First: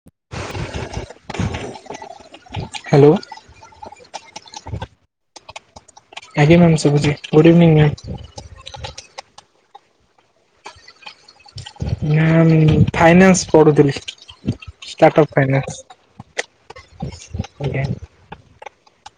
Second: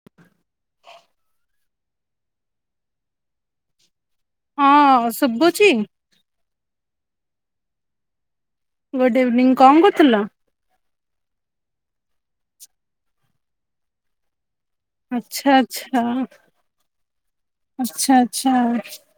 [inaudible] Hello. ହଁ ଶୁଭୁଛି। ଆଜ୍ଞା ମ୍ୟାମ ଶୁଭୁଚି good evening ma'am. Good evening କଣ କରୁଥିଲ? ମ୍ୟାମ ଫାଇନାନ୍ସ ପଢୁଥିଲି। ଷ୍ଟାର୍ଟ ଅପ ଆଚ୍ଛା ଆଚ୍ଛା ଫାଇନାନ୍ସ ଆଜ୍ଞା। ଆଛା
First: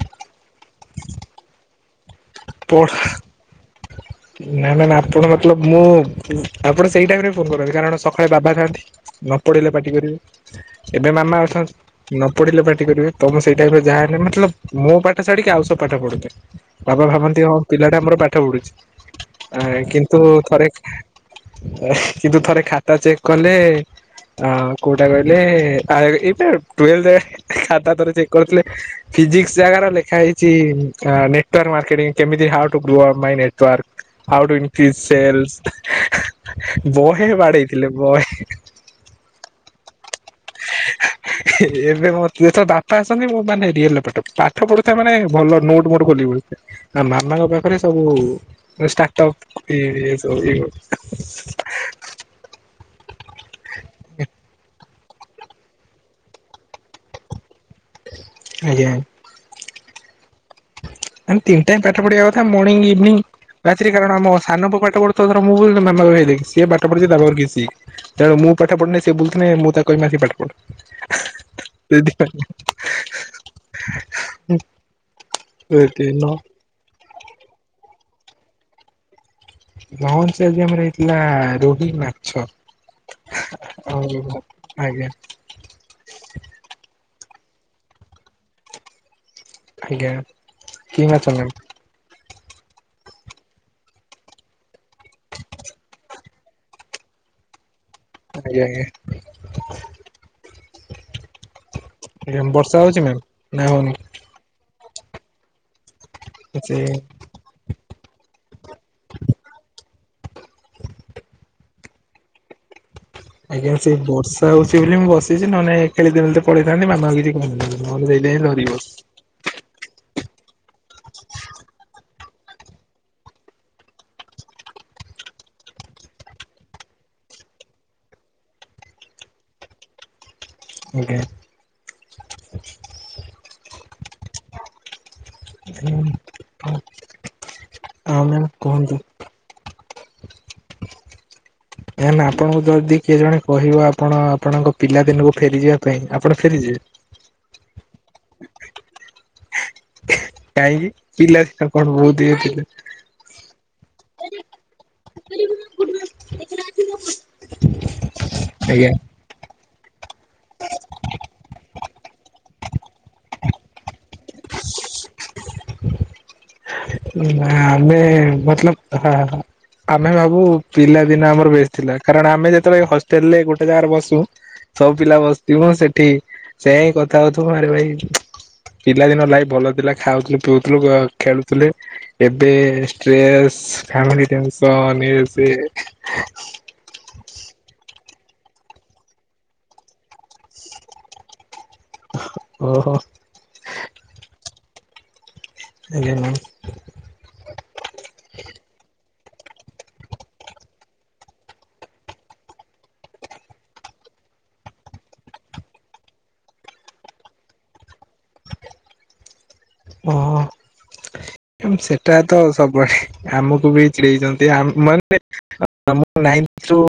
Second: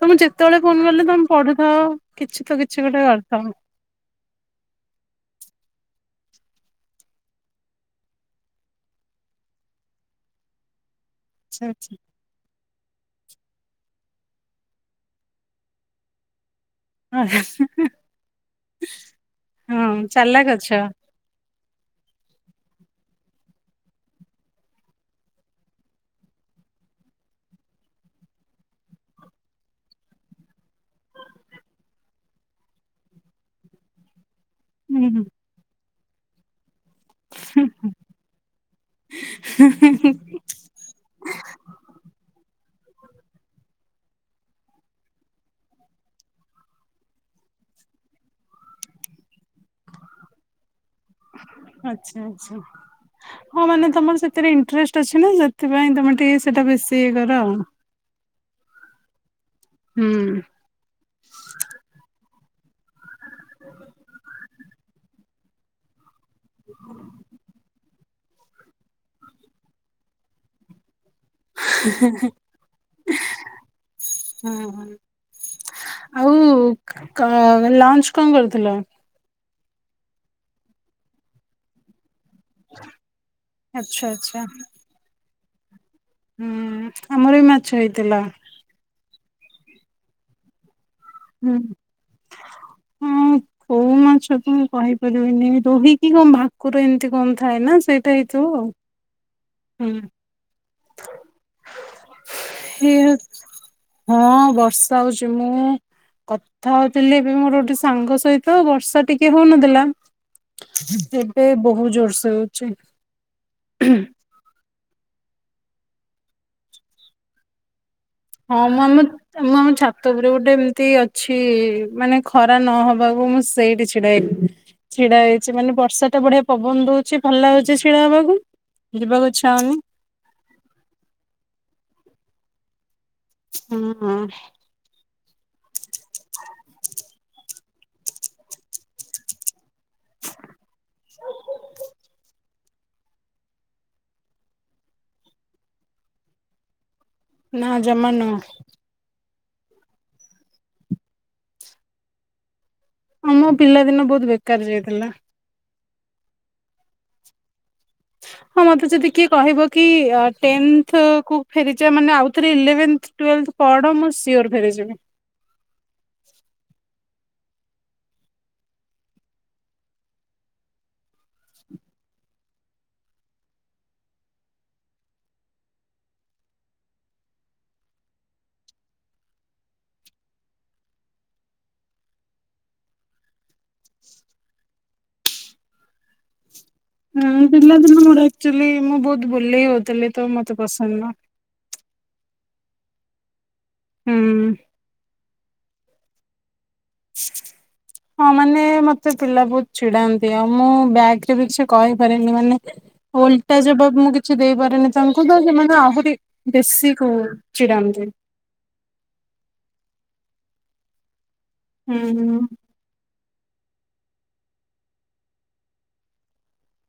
ତମେ ଯେତେବେଳେ ଫୋନ କଲେ ତମେ ପଢୁଥାଅ କିଛି ତ କିଛି ଗୋଟେ କରୁଥାଅ। ନାଁ ନାଁ ମ୍ୟାମ ଆପଣ ମତଲବ ମୁଁ ଆପଣ ସେଇ ଟାଇମରେ ଫୋନ କରନ୍ତି କାରଣ ସକାଳେ ବାବା ଥାଆନ୍ତି। ନ ପଢ଼ିଲେ ପାଟି କରିବେ ଏବେ ମାମା ଆଚ୍ଛା ଅଛନ୍ତି। ଆଚ୍ଛା ନ ପଢ଼ିଲେ ପାଟି କରିବେ ତ ମୁଁ ସେଇ ଟାଇମ୍ ରେ ଯାହାହେନେ ମତଲବ ମୋ ପାଠ ଛାଡିକି ଆଉ ସବୁ ପାଠ ପଢୁଥିବି। ବାବା ଭାବନ୍ତି ହଁ ପିଲାଟା ଆମର ପାଠ ପଢୁଛି। ଆ ହଁ କିନ୍ତୁ ଚାଲାକ୍ ଅଛ ଥରେ କିନ୍ତୁ ଥରେ ଖାତା ଚେକ୍ କଲେ ହଁ କୋଉଟା କହିଲେ ଆ ଏବେ ଟୁୱେଲ୍ଥେଖାତା ଥରେ ଚେକ୍ କରିଥିଲେ ଫିଜିକ୍ସ ଜାଗା ର ଲେଖା ହେଇଛି ନେଟୱାର୍ ମାର୍କେଟିଙ୍ଗ କେମିତି how to grow of my work how to increase ହୁଁ ହୁଁ ସେଲସ। ବହେ ବାଡେଇଥିଲେ ବହେ। ହିଁହିଁ ହିଁ। ହ ଏବେ ମୋ ତ ବାପା ଆସନ୍ତି ମୋ ମାନେ ରିୟଲ ପାଠ ପଢ଼ୁଥାଏ ମାନେ ଭଲ ନୋଟ ମୋର ଖୋଲିଥାଏ। ଆ ମାମାଙ୍କ ପାଖରେ ସବୁ ଷ୍ଟାର୍ଟପ୍। ଏଇଆ ସବୁ ହିଁ କଥା। ଆଛା ଆଛା। ହଁ ମାନେ ତମର ସେଥିରେ ଇଣ୍ଟେରେଷ୍ଟ ଅଛି ନା ସେ ସେଥିପାଇଁ ତୁମେ ଟିକେ ସେଟା ବେଶୀ ଇଏ କର। ଆଜ୍ଞା। ହୁଁ। ଆମେ ତିନି ଟାଇମ୍ ପାଠ ପଢିବା କଥା ମର୍ଣ୍ଣିଂ ଇଭିନିଗି ରାତିରେ କାରଣ ଆମ ସାନ ପୁଅ ପାଠ ପଢୁ [unintelligible] ମାମା କହିବେ ହେଇ ଦେଖେ ସିଏ ପାଠ ପଢୁଛି ତା ପାଖରୁ କିଛି ଶିଖ୍। ତେଣୁ ମୁଁ ପାଠ ପଢୁନି ସେ ବୁଲୁଥିଲେ ମୁଁ ତାକୁ କହିବି ଆସିକି ପାଠ ପଢ। ସେଥିପାଇଁ ହଁ ହଁ। ଆଉ ଏଦିନ। ଲଞ୍ଚ କଣ କରୁଥିଲ? ଲଞ୍ଚ ରେ ଆଜି ଆମର ହେଇଥିଲା ରୋହି ମା ଛ ଆଚ୍ଛା ଆଉ ଆଚ୍ଛା ଆଜ୍ଞା। ହୁଁ ଆମର ବି ମାଛ ହେଇଥିଲା। ଆଜ୍ଞା କି ମାଛ? ହୁଁ ହଁ କୋଉ ମାଛ ତ ମୁଁ କହିପାରିବିନି ରୋହିକି କଣ ଭା ଭାକୁର ଏମିତି କଣ ଥାଏ ନା ସେଇଟା ହେଇଥିବ ଆଉ ହୁଁ। ମେମ୍ବରସ ହଁ ବର୍ଷା ହୋଉଛି। ମୁଁ କଥା ସେ ହୋଉଥିଲି ଏବେ ମୋର ଗୋଟେ ସାଙ୍ଗ ସହିତ ବର୍ଷା ଟିକେ ହୋଉନଥିଲା। ଏବେ ବହୁତ ଜୋରସ ହେଉଛି। ଆଜ୍ଞା, ସେ ବର୍ଷା ହଉଛି ବୋଲି ମୁଁ ବସିଛି ନହେଲେ ଖେଳିଦେବି ବୋଲି ତ ପଳେଇଥାନ୍ତି ମାମାଙ୍କୁ କିଛି କହିନଥାନ୍ତି। ହ ସେଇ ଟାଇମ। ହଁ ମୁଁ ଆମ ମୁଁ ଆମ ଛାତ ଉପରେ ଗୋଟେ ଏମିତି ଅଛି ମାନେ ଖରା ନହବାକୁ ମୁଁ ସେଇଠି ଛିଡାହେ ଛିଡା ହେଇଛି, ମାନେ ବର୍ଷା ଟା ବଢିଆ ପବନ ଦଉଛି ଭଲ ଲାଗୁଛି ଛିଡା ହବାକୁ। ଯିବାକୁ ଇଛା ହଉନି। ଆଜ୍ଞା। ହଁ ହଁ ହୁଁ ହଁ ହଁ ମ୍ୟାମ କୁହନ୍ତୁ? ମ୍ୟାମ ଆପଣଙ୍କୁ ଯଦି କିଏ ଜଣେ କହିବ ଆପଣ, ଆପଣଙ୍କ ପିଲାଦିନକୁ ଫେରିଯିବା ପାଇଁ ଆପଣ ଫେରିଯିବେ? ନା ଜମା ନୁହଁ। କାହିଁକି ପିଲାଦିନ କଣ ବହୁତ ଇଏ ଥିଲେ? ଆ ମୋ ପିଲା ଦିନ ବହୁତ ବେକାର ଯାଇଥିଲା। [unintelligible] ହଁ ମତେ ଆଜ୍ଞା ଯଦି କିଏ କହିବ କି ଆ ଟେନଥ କୁ ଫେରିଯିବା ମାନେ ଆଉଥରେ ଇଲେଭେନଥ ଟ୍ୱେଲଭଥ ପଡ ମୁଁ ସିଓର ଫେରିଯିବି ଆମେ ମତଲବ ଆ ଆମେ ଭାବୁ ପିଲା ଦିନ ଆମର ବେଶ ଥିଲା, କାରଣ ଆମେ ଯେତେବେଳେ ହଷ୍ଟେଲ ରେ ଗୋଟେ ଜାଗାରେ ବସୁ ସବୁ ପିଲା ବସିଥିବୁ, ସେଠି ସେ ହିଁ କଥା ହଉଥିବ ଆରେ ଭାଇ ପିଲାଦିନ ଲାଇଫ୍ ଭଲ ଥିଲା ଖାଉଥିଲୁ, ପିଉଥିଲୁ, ଖେଳୁୁ ଥିଲୁ ଏବେ ଷ୍ଟ୍ରେସ ଫ୍ୟାମିଲି ଟେନସନ ଇଏ ସିଏ [unintelligible] ହୁଁ, ପିଲାଦିନ ମୋର ଆକଚୁଆଲି ମୁଁ ବହୁତ ବୁଲେଇ ହଉଥିଲି ତ ମତେ ପସନ୍ଦ ନୁହଁ। ଓହୋ ହୁଁ ଆଜ୍ଞା କଣ? [unintelligible] ହଁ ମାନେ ମତେ ପିଲା ବହୁତ ଚିଡାନ୍ତି ଆଉ ମୁଁ ବ୍ୟାକରେ ବି କିଛି କହିପାରନି ମାନେ ଓଲଟା ଜବାବ ମୁଁ କିଛି ଦେଇପାରିନି ତାଙ୍କୁ ତ ସେମାନେ ଆହୁରି ବେଶୀ କହୁ ଚିଡାନ୍ତି। ଓହୋ କିନ୍ତୁ ସେଟା ତ ହୁଁ ସବ ବୁ ଆଡେ, ଆମକୁ ବି ଚିଡ଼େଇଛନ୍ତି ମାନେ ଆ ଆମ ନାଇଥ ରୁ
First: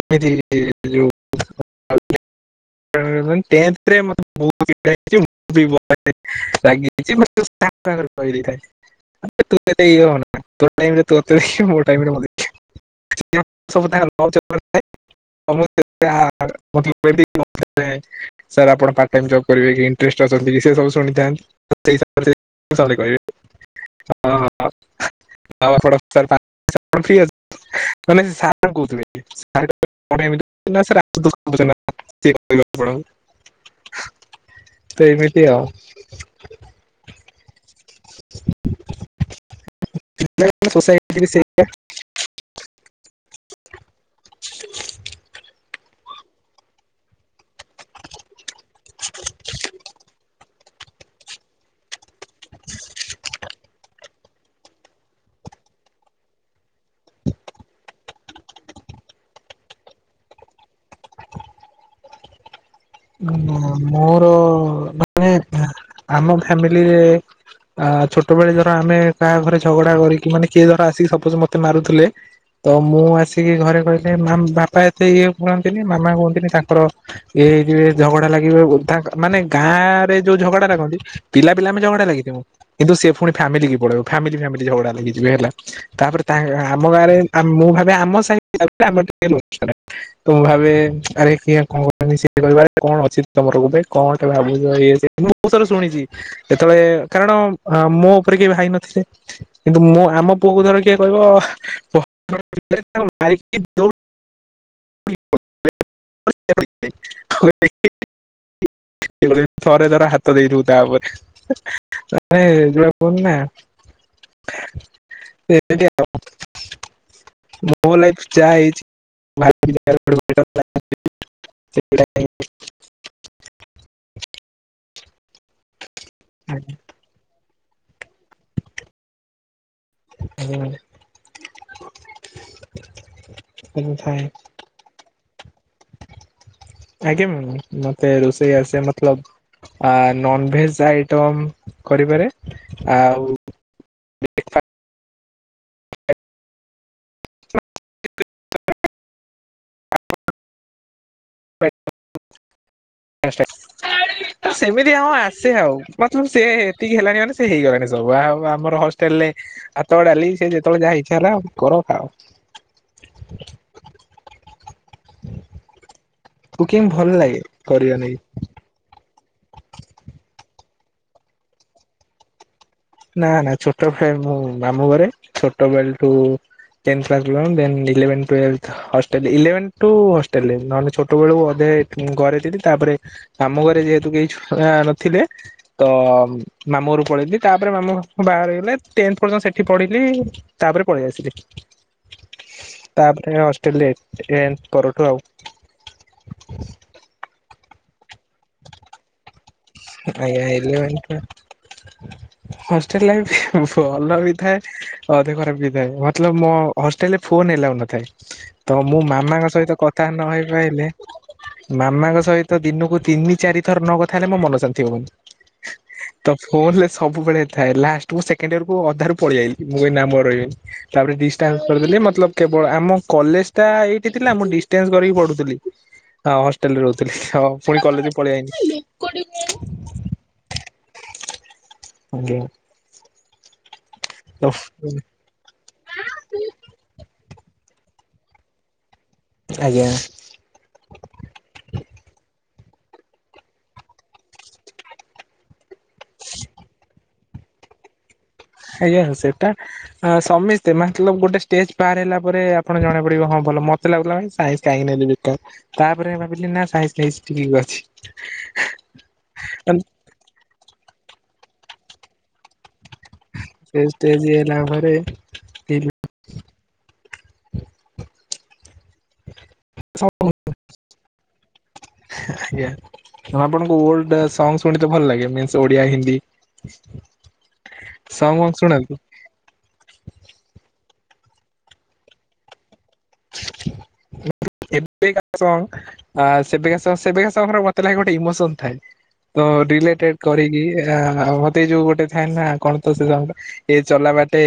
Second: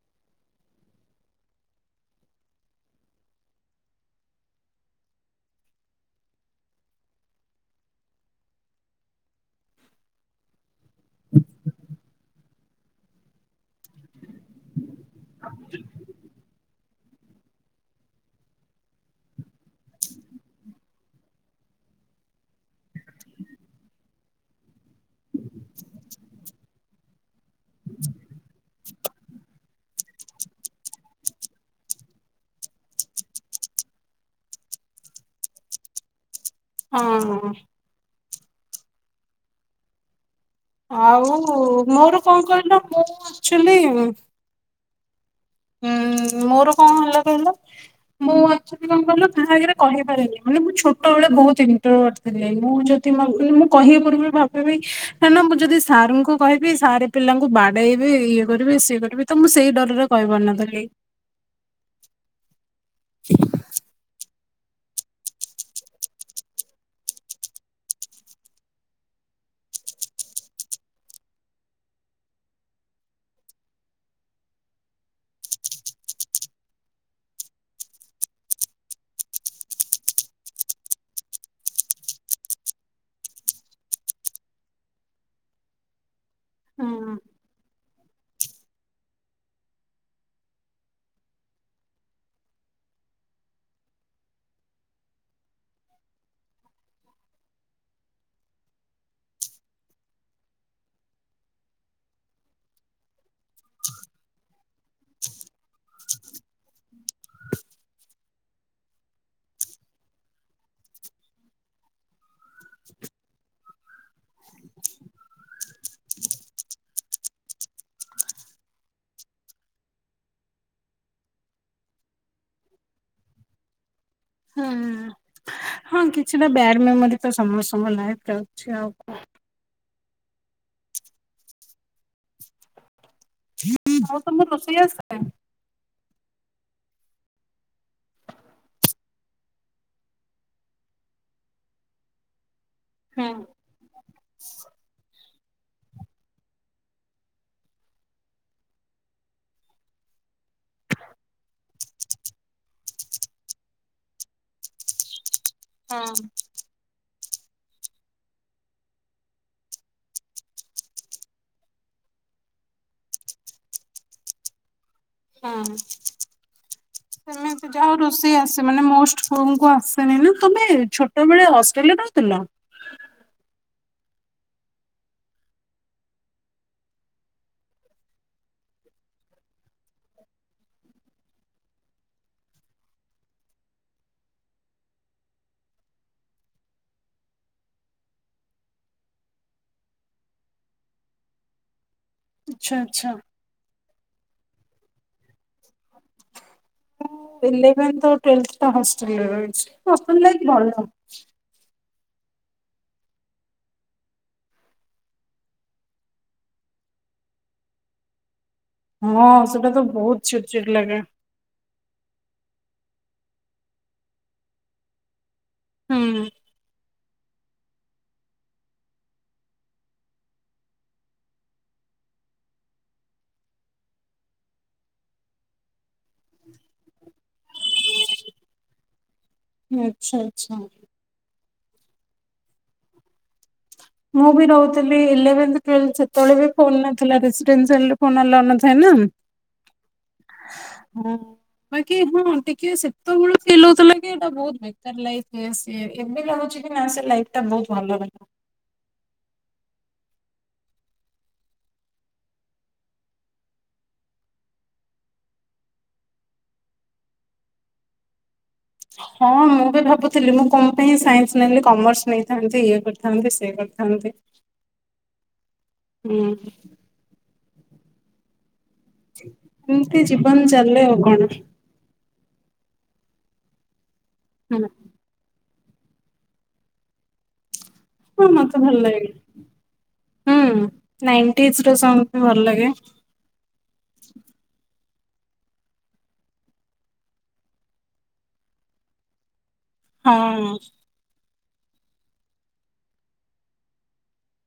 ଏମିତି ଯୋଉ ଉଁ ମାନେ ଟେନଥରେ ମତେ ବହୁତ ବ୍ୟାକ୍ୟୁମ ରାଗିଙ୍ଗ ଏମିତି ବାସ ତାଙ୍କ ଆଗରେ କହିଦେଇଥାଏ ତୁ ଏତେ ଇଏ ହନା। ତୋ ଟାଇମ ରେ ତୁ ଦେଖ ମୋ ଟାଇମ ରେ ମୁ ଦେଖ। [inaudible] ନୋଟ୍ ପ୍ରିପେୟାର ସାର୍ ଆପଣ ପାର୍ଟ ଟାଇମ ଜବ କରିବେ କି ଇଣ୍ଟରେଷ୍ଟ ଅଛନ୍ତି ସେସବୁ ଶୁଣିଥାନ୍ତି ଖୋସାମତ କରିବେ ଆପଣ ଆଉ ଆପଣ ସମ ଫିଅର ତମେ ସାର କହୁଥିଲେ। ସାର୍ କଣ ଏମିତି କହୁଥିଲେ ସାର ଆପଣଙ୍କୁ କହୁଥିଲା। ଜିମ କରିବାକୁ ପଡ ତ ଏମିତି ଆଉ। ହଁ। ବ୍ୟାଙ୍କର ସୋସାଇଟ ଆଉ ଏକତିରିଶି। ମୋର କଣ କହିଲ ବୋଉ ଆକ୍ଚୁଆଲି ଉଁ ମୋର କଣ ହେଲା କହିଲ ମୁଁ ଆକ୍ଚୁଆଲି କଣ କହିଲ କାହା ଆଗରେ କହିପାରେନି। ମାନେ ମୁଁ ଛୋଟବେେଳେ ବହୁତ୍ ଇଣ୍ଟରଭର ଥିଲି। ମୁଁ ଯଦି ଭାବୁଥିଲି ମୁଁ କହିବି ପୂର୍ବରୁ ଭା ଫେରବି ମୁଁ ଯଦି ସାର୍ ଙ୍କୁ କହିବି ସାର୍ ପିଲାଙ୍କୁ ବାଡେଇବେ ଇଏ କରିବେ ସିଏ କରିବେ। ତ ମୁଁ ସେଇ ଡରରେ କହିପାରୁନଥିଲି। ମୋର ମାନେ ଆମ ଫ୍ଯାମିଲିରେ ଆ ଛୋଟବେେଳେ ଧର ଆମେ କାହା ଘରେ ଝଗଡା କରିକି ମାନେ କିଏ ଧର ଆସିକି ସପୋଜ ମତେ ମାରୁଥିଲେ ତ ମୁଁ ଆସିକି ଘରେ କହିଲେ ମାମ ବାପା ଏତେ ଇଏ ହୁଅନ୍ତିନି ମାମା କୁହନ୍ତିନି ତାଙ୍କର ଏ। ଇଏଝଗଡା ଲାଗିବ। ତାଙ୍କମାନେ ଗାଁରେଯୋଉ ଝଗଡା ଲାଗନ୍ତି। ପିଲା ପିଲା ବି ଝଗଡା ଲାଗିଥିବୁ। କିନ୍ତୁ ସେ ପୁଣି ଫ୍ଯାମିଲି କି ପଳେଇବ ଫ୍ଯାମିଲ ଫ୍ଯାମିଲ ଝଗଡା ଲାଗି ଯିବେ ହେଲା। ତାପରେ ତା ଗାଁ ହୁଁ ଆମ ଗାଁରେ ମୁଁ ଭାବେ ଆମ ସାହିପିଲାବୋଲି ଆମେ ଟିକିଏ ମୂଖ୍ୟ ରେ ତ ମୁଁ ଭାବେ ଆରେ କିଏ କହୁଚନ୍ତି ସିଏ। ସେ କହିବ କଣ ଅଛି ତମର ଗୋଟେ କଣ ଏତେ ଭାବୁଚ ଇଏ ସିଏ। ମୁଁ ସାରେ ଶୁଣିଚି। କେତେବେଳେ କାରଣ ମୋ ଉପରେ କେବେ ଭାଇ ନଥିଲେ। କିନ୍ତୁ ମୁଁ ଆମ ପୁଅ କୁ ଧର କିଏ କହିବ [inaudible] ମାରିକିଦୌଡୁ। [unintelligible] ମୁଁ କହିଲି ଥରେ ଥରେ ହାତ ଦେଇ ଦବୁ ତା ଉପରେ ମାନେ ଯୁଡା ପୁନା। ଏବେ ବି ହବ ମୋ ଲାଇଫ୍ ଯାହା ହେଇଚି। ଭାର ବି [inaudible] ହୁଁ ହଁ କିଛିଟା ବ୍ୟାଡ ମେମୋରି ତ ସମ ସମ ଲାଇଫ୍ ରେ ଅଛି ଆଉ କଣ। ହୁଁ। ଆଉ ତମକୁ ରୋଷେଇ ଆସେ? ଆଜ୍ଞା ମ୍ୟାମ ମତେ ରୋଷେଇ ଆସେ ମତଲବ ଆ ନନ୍ ଭେଜ ଆଇଟମ୍ କରିପାରେ ଆଉ ହୁଁ। ସେମିତି ଅଁ ଆଁ। ସେ ଆଉ ମତଲବ ସେ ଏତିକି ହେଲାଣି ମାନେ ସେ ହେଇଗଲାଣି ସବୁ। ଆଉ ଆମର ହଷ୍ଟେଲରେ ହାତ ଡାଲି ସେ ଯେତେବେଳେ ଯାହା ଇଚ୍ଛା ହେଲା କର ଖାଅ। ହଁ କୁକିଂ ଭଲ ଲାଗେ ସେମିତି ଯାହା କରିବା ନାଗି ରୋଷେଇ ଆସେ। ମାନେ ମୋଷ୍ଟ ବୋଉଙ୍କୁ ଆସେନି ନା। ତମେ ଛୋଟବେେଳେ ହଷ୍ଟେଲ ରେ ରହୁଥିଲ? ନା ନା ଛୋଟବେଳେ ମୁଁ ମାମୁଁ ଘରେ ଛୋଟବେଳଠୁ tenth twenty one then eleven twelfth. Hostel eleven two ହଷ୍ଟେଲରେ ନହେଲେ ଛୋଟ ବେଳୁ ଅଧେ ଘରେ ଥିଲି ତାପରେ ମାମୁଁ ଘରେ ଯେହେତୁ କେହିଛୁଆ ନଥିଲେ ତ ମାମୁଁ ଘରୁକୁ ପଳେଇଲି। ତାପରେ ମାମୁଁ ଫାମୁଁ ବାହାଘର ହେଇଗଲେ ଟେନ୍ଥ ପର୍ଯ୍ୟନ୍ତ ସେଠି ପଢ଼ିଲି। ତାପରେ ପଳେଇ ଆସିଲି। ଆଚ୍ଛା ଆଚ୍ଛା। ତାପରେ ଅଷ୍ଟେଲରେ ଟେନ୍ଥ ପରଠୁ ଆଉ- ମୁଁ ଇଲେଭେନ୍ ତ ଟେନ୍ଥ ଟା ହଷ୍ଟେଲରେ ରହିଚି। ଆଜ୍ଞା ଇଲେଭେନ୍ ଟା ହଷ୍ଟେଲ୍ ରେ ବି ଭଲ ବି ଥାଏ। ଅଧିକ ଖରାପ ହେଇଥାଏ। ମତଲବ ମୋ ହଷ୍ଟେଲ୍ ରେ ଫୋନ ଏଲାଉ ନଥାଏ। ତ ମୁଁ ହଁ ମାମାଙ୍କ ସେଟା ସହିତ ତ କଥା ବହୁତ ଚିଡ୍ ଚିଡ୍ ନହେଇପାଇଲେ ଲାଗେ ମାମାଙ୍କ ସହିତ ଦିନକୁ ତିନି ଚାରି ଥର ନ କଥା ହେଲେ ମୋ ମନ ଶାନ୍ତିିହବନି। ହୁଁ। ତ ଫୋନ ରେ ସବୁବେଳେ ଥାଏ ଲାଷ୍ଟ ମୁଁ ସେକେଣ୍ଡ ୟର କୁ ଅଧାରୁ ପଳେଇ ମୁଁ କହିଲି ଆଉ ରହିବିନି। ତାପରେ ଡିଷ୍ଟାନ୍ସ କରିଦେଲି ମତଲଭ କେବଳ ଆମ କଲେଜ ଟା ଏଇଠି ଥିଲା ମୁଁ ଡିଷ୍ଟାନ୍ସ କରିକି ପଢୁଥିଲି। ହଁ ହଷ୍ଟେଲରେ ରହୁଥିଲି ହୋଉ ପୁଣି କଲେଜକୁ ପଳେଇଆାଇନି। ଆଚ୍ଛା ଆଚ୍ଛା। ଆଜ୍ଞା। ମୁଁ ବି ତ ରହୁଥିଲି ଇଲେଭେନ୍ଥେ ହୁଁ ସେତେବେଳେ ବି ଫୋନ ନଥିଲା ଡିଷ୍ଟାନ୍ସ ହେଲେ ଫୋନ ଆଲାଉ ନଥାଏ ନା। ଆଜ୍ଞା। ଓ ହଁ ବାକି ହଁ ଟିକେ ସେତେବେଳେ ଫିଲ୍ ହଉଥିଲା କି ଏଇଟା ବହୁତ ବେ ଲାଇଫ୍ ସିଏ ଏବେ ଲାଗୁଛି କି ନା ସେ ଲାଇଫଟା ବହୁତ ଭଲ ଲାଇଫ। ଆଜ୍ଞା ସେଇଟା ଆ ସମସ୍ତେ ମତଲବ ଗୋଟେ ଷ୍ଟେଜେ ପାର ହେଲା ପରେ ଆପଣ ଜଣା ପଡିବ ହଁ ଭଲ ମ ତ ଲାଗୁଥିଲା ସାଇନ୍ସ କାହିଁକି ନେଲି ବେକାର ତାପରେ ଭାବିଲି ନା ସାଇନ୍ସ ନେଇଛି ଠିକ୍ ଅଛି। [inaudible] ହଁ ମୁଁ ବି ଭାବୁଥିଲି ମୁଁ କଣ ପାଇଁ ସାଇନ୍ସ ନେଲିି କମର୍ସ ନେଇଥାନ୍ତି ଇଏ କର ଥାନ୍ତି ସେ କରିଥାନ୍ତି ଷ୍ଟେଜ ହେଲା ପରେ ହୁଁ। ଏମିତି ଜୀବନ ଚାଲେ ଆଉ କଣ। ଆଜ୍ଞା ଆଉ ଆପଣଙ୍କୁ ଓଲ୍ଡ ହୁଁ। ସଙ୍ଗ ଭଲ ଲାଗେ ମିନ୍ସ ଓଡିଆ, ହିନ୍ଦୀ। ହଁ ସଙ୍ଗ ମତେ ଭଲ ଶୁଣନ୍ତି ଲାଗେ। ହୁଁ ନାଇଣ୍ଟିନିସ୍ ର ସଙ୍ଗ ଭଲ ଲାଗେ। [inaudible] ଏବେକା ସଙ୍ଗ ଆ ସେବେକା ସଙ୍ଗ ସେବେକା ସଙ୍ଗ ମତେ ଲାଗେ ଗୋଟେ ଇମୋସନ ଥାଏ। ତ ରିଲେଟେଡ ହଁ କରିକି ଆ ମତେ ଯୋଉ ଗୋଟେ ଥାଏ ନା କଣ ତ ସେ ସଙ୍ଗରେ ଏ ଚଲା ବାଟେ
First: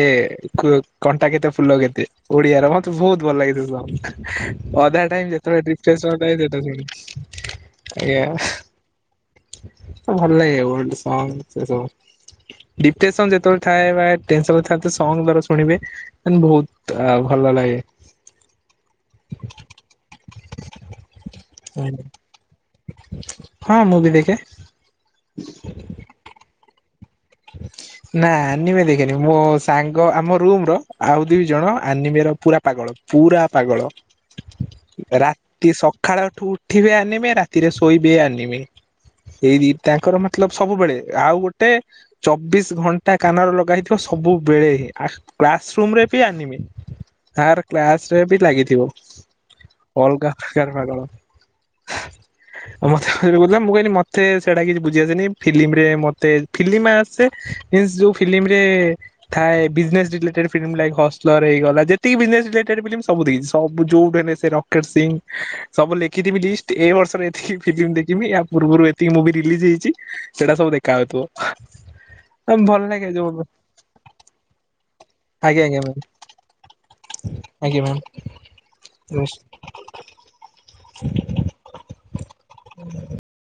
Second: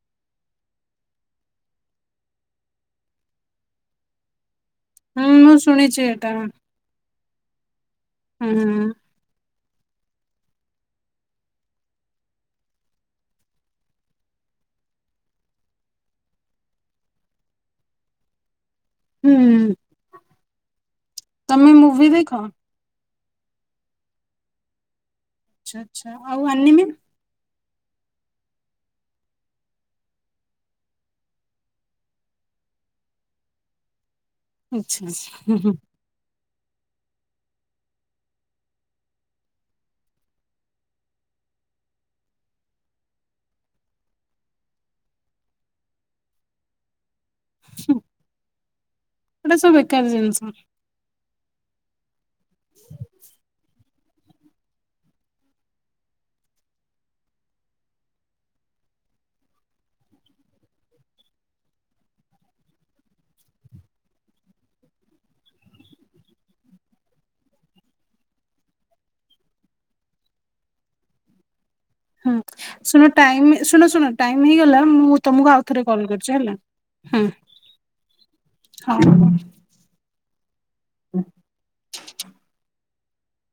କୁ କଣ୍ଟା କେତେ ଫୁଲ କେତେ ଓଡିଆର ମତେ ବହୁତ ଭଲ ଲାଗେ ସେ ସବୁ। [inaudible] ଅଧା ଟାଇମ୍ ହୁଁ ମୁଁ ଯେତେ ଶୁଣିଛି ସେ ଏଟା [unintelligible] ଆଜ୍ଞା। ହୁଁ। ଭଲ ଲାଗେ ଓଲ୍ଡ ସଙ୍ଗ ସେ ସବୁ। ଡିପ୍ରେସନ ଯେତେବେଳେ ଥାଏ ଆ ଟେନ୍ସନ ଥାଏ ଏସବୁ ସଙ୍ଗ ଶୁଣିବେ ମାନେ ବହୁତ ଆ ଭଲ ଲାଗେ। ହୁଁ। ତମେ ହୁଁ। ମୁଭି ଦେଖ? ହଁ ମୁଁଭିି ଦେଖେ। ଆଚ୍ଛା ଆଚ୍ଛା। ଆଉ ଆନିମିନ୍? [inaudible] ନା ଆନିମେ ଦେଖେନି ମୋ ସାଙ୍ଗ ଆମ ରୁମ ର ଆଉ ଦି ଜଣ ଆନିମ୍ ର ପୁରା ପାଗଳ। ପୁରା ପାଗଳ, ଆଚ୍ଛା ଆଚ୍ଛା ହୁଁ ହୁଁ ରାତି ସ ଖାଳଠୁ ଉଠିବେ ଆନିମେ ରାତିରେ ଶୋଇ ବି ଆନିମେ। ଏଇ ଦି ତାଙ୍କର ମତଲବ ସବୁବେଳେ ଆଉ ଗୋଟେ ଚବିଶ ଘଣ୍ଟା କାନରେ ଲଗା ହେଇଥିବ ସବୁବେଳେ ଆ କ୍ଲାସ ରୁମରେ ବି ଆନିମେ। ଆର କ୍ଲାସରେ ବି ଲାଗିଥିବ ଏଟା ସବୁ ବେକାର ଅଲଗା ଜିନିଷ ହୁଁ। ପ୍ରକାର ପାଗଳ। ହା ମତେ ବ ମୁଁ କହିଲି ମତେ ସେଇଟା କିଛି ବୁଝି ଆସେନି ଫିଲ୍ମ ରେ ମତେ ଫିଲ୍ମ ଆସେ ହିଁନ୍ସ୍ ଯୋଉ ଫିଲ୍ମ ରେ ଥାଏ ବିଜନେସ ରିଲେଟେଡ ଫିଲ୍ମ ଲ ହସ୍ଲର ହେଇଗଲା ଯେତିକି ବିଜନେ ରିଲଟେ ଫିଲ୍ମ ସବୁ ଦେଖେ ସୁ ଯୋଉଠୁ ସେ ରକେଟ ସିଂ ସବୁ ଲେଖିଥିବି ଲିଷ୍ଟ୍ ଏଇ ବର୍ଷରେ ଏତିକି ଫିଲ୍ମ୍ ଦେଖିବି ୟା ପୂର୍ବରୁ ଏତିକି ମୁଭି ରିଲିଜ୍ ହେଇଚି। ସେଇଟା ସବୁ ଦେଖା ହଉଥିବ। ଭଲ ଶୁଣ ଲାଗେ ଯୋଉ ଟାଇମ ଶୁଣ ଶୁଣ ଟାଇମ ହେଇଗଲା ମୁଁ ତମକୁ ଆଜ୍ଞା ଆଉ ଆଜ୍ଞା ଥରେ କଲ୍ ମ୍ୟାମ୍ କରିୁଛି ହେଲା। ଆଜ୍ଞା ମ୍ୟାମ୍। ହଁ ହଁ। ହଁ [unintelligible]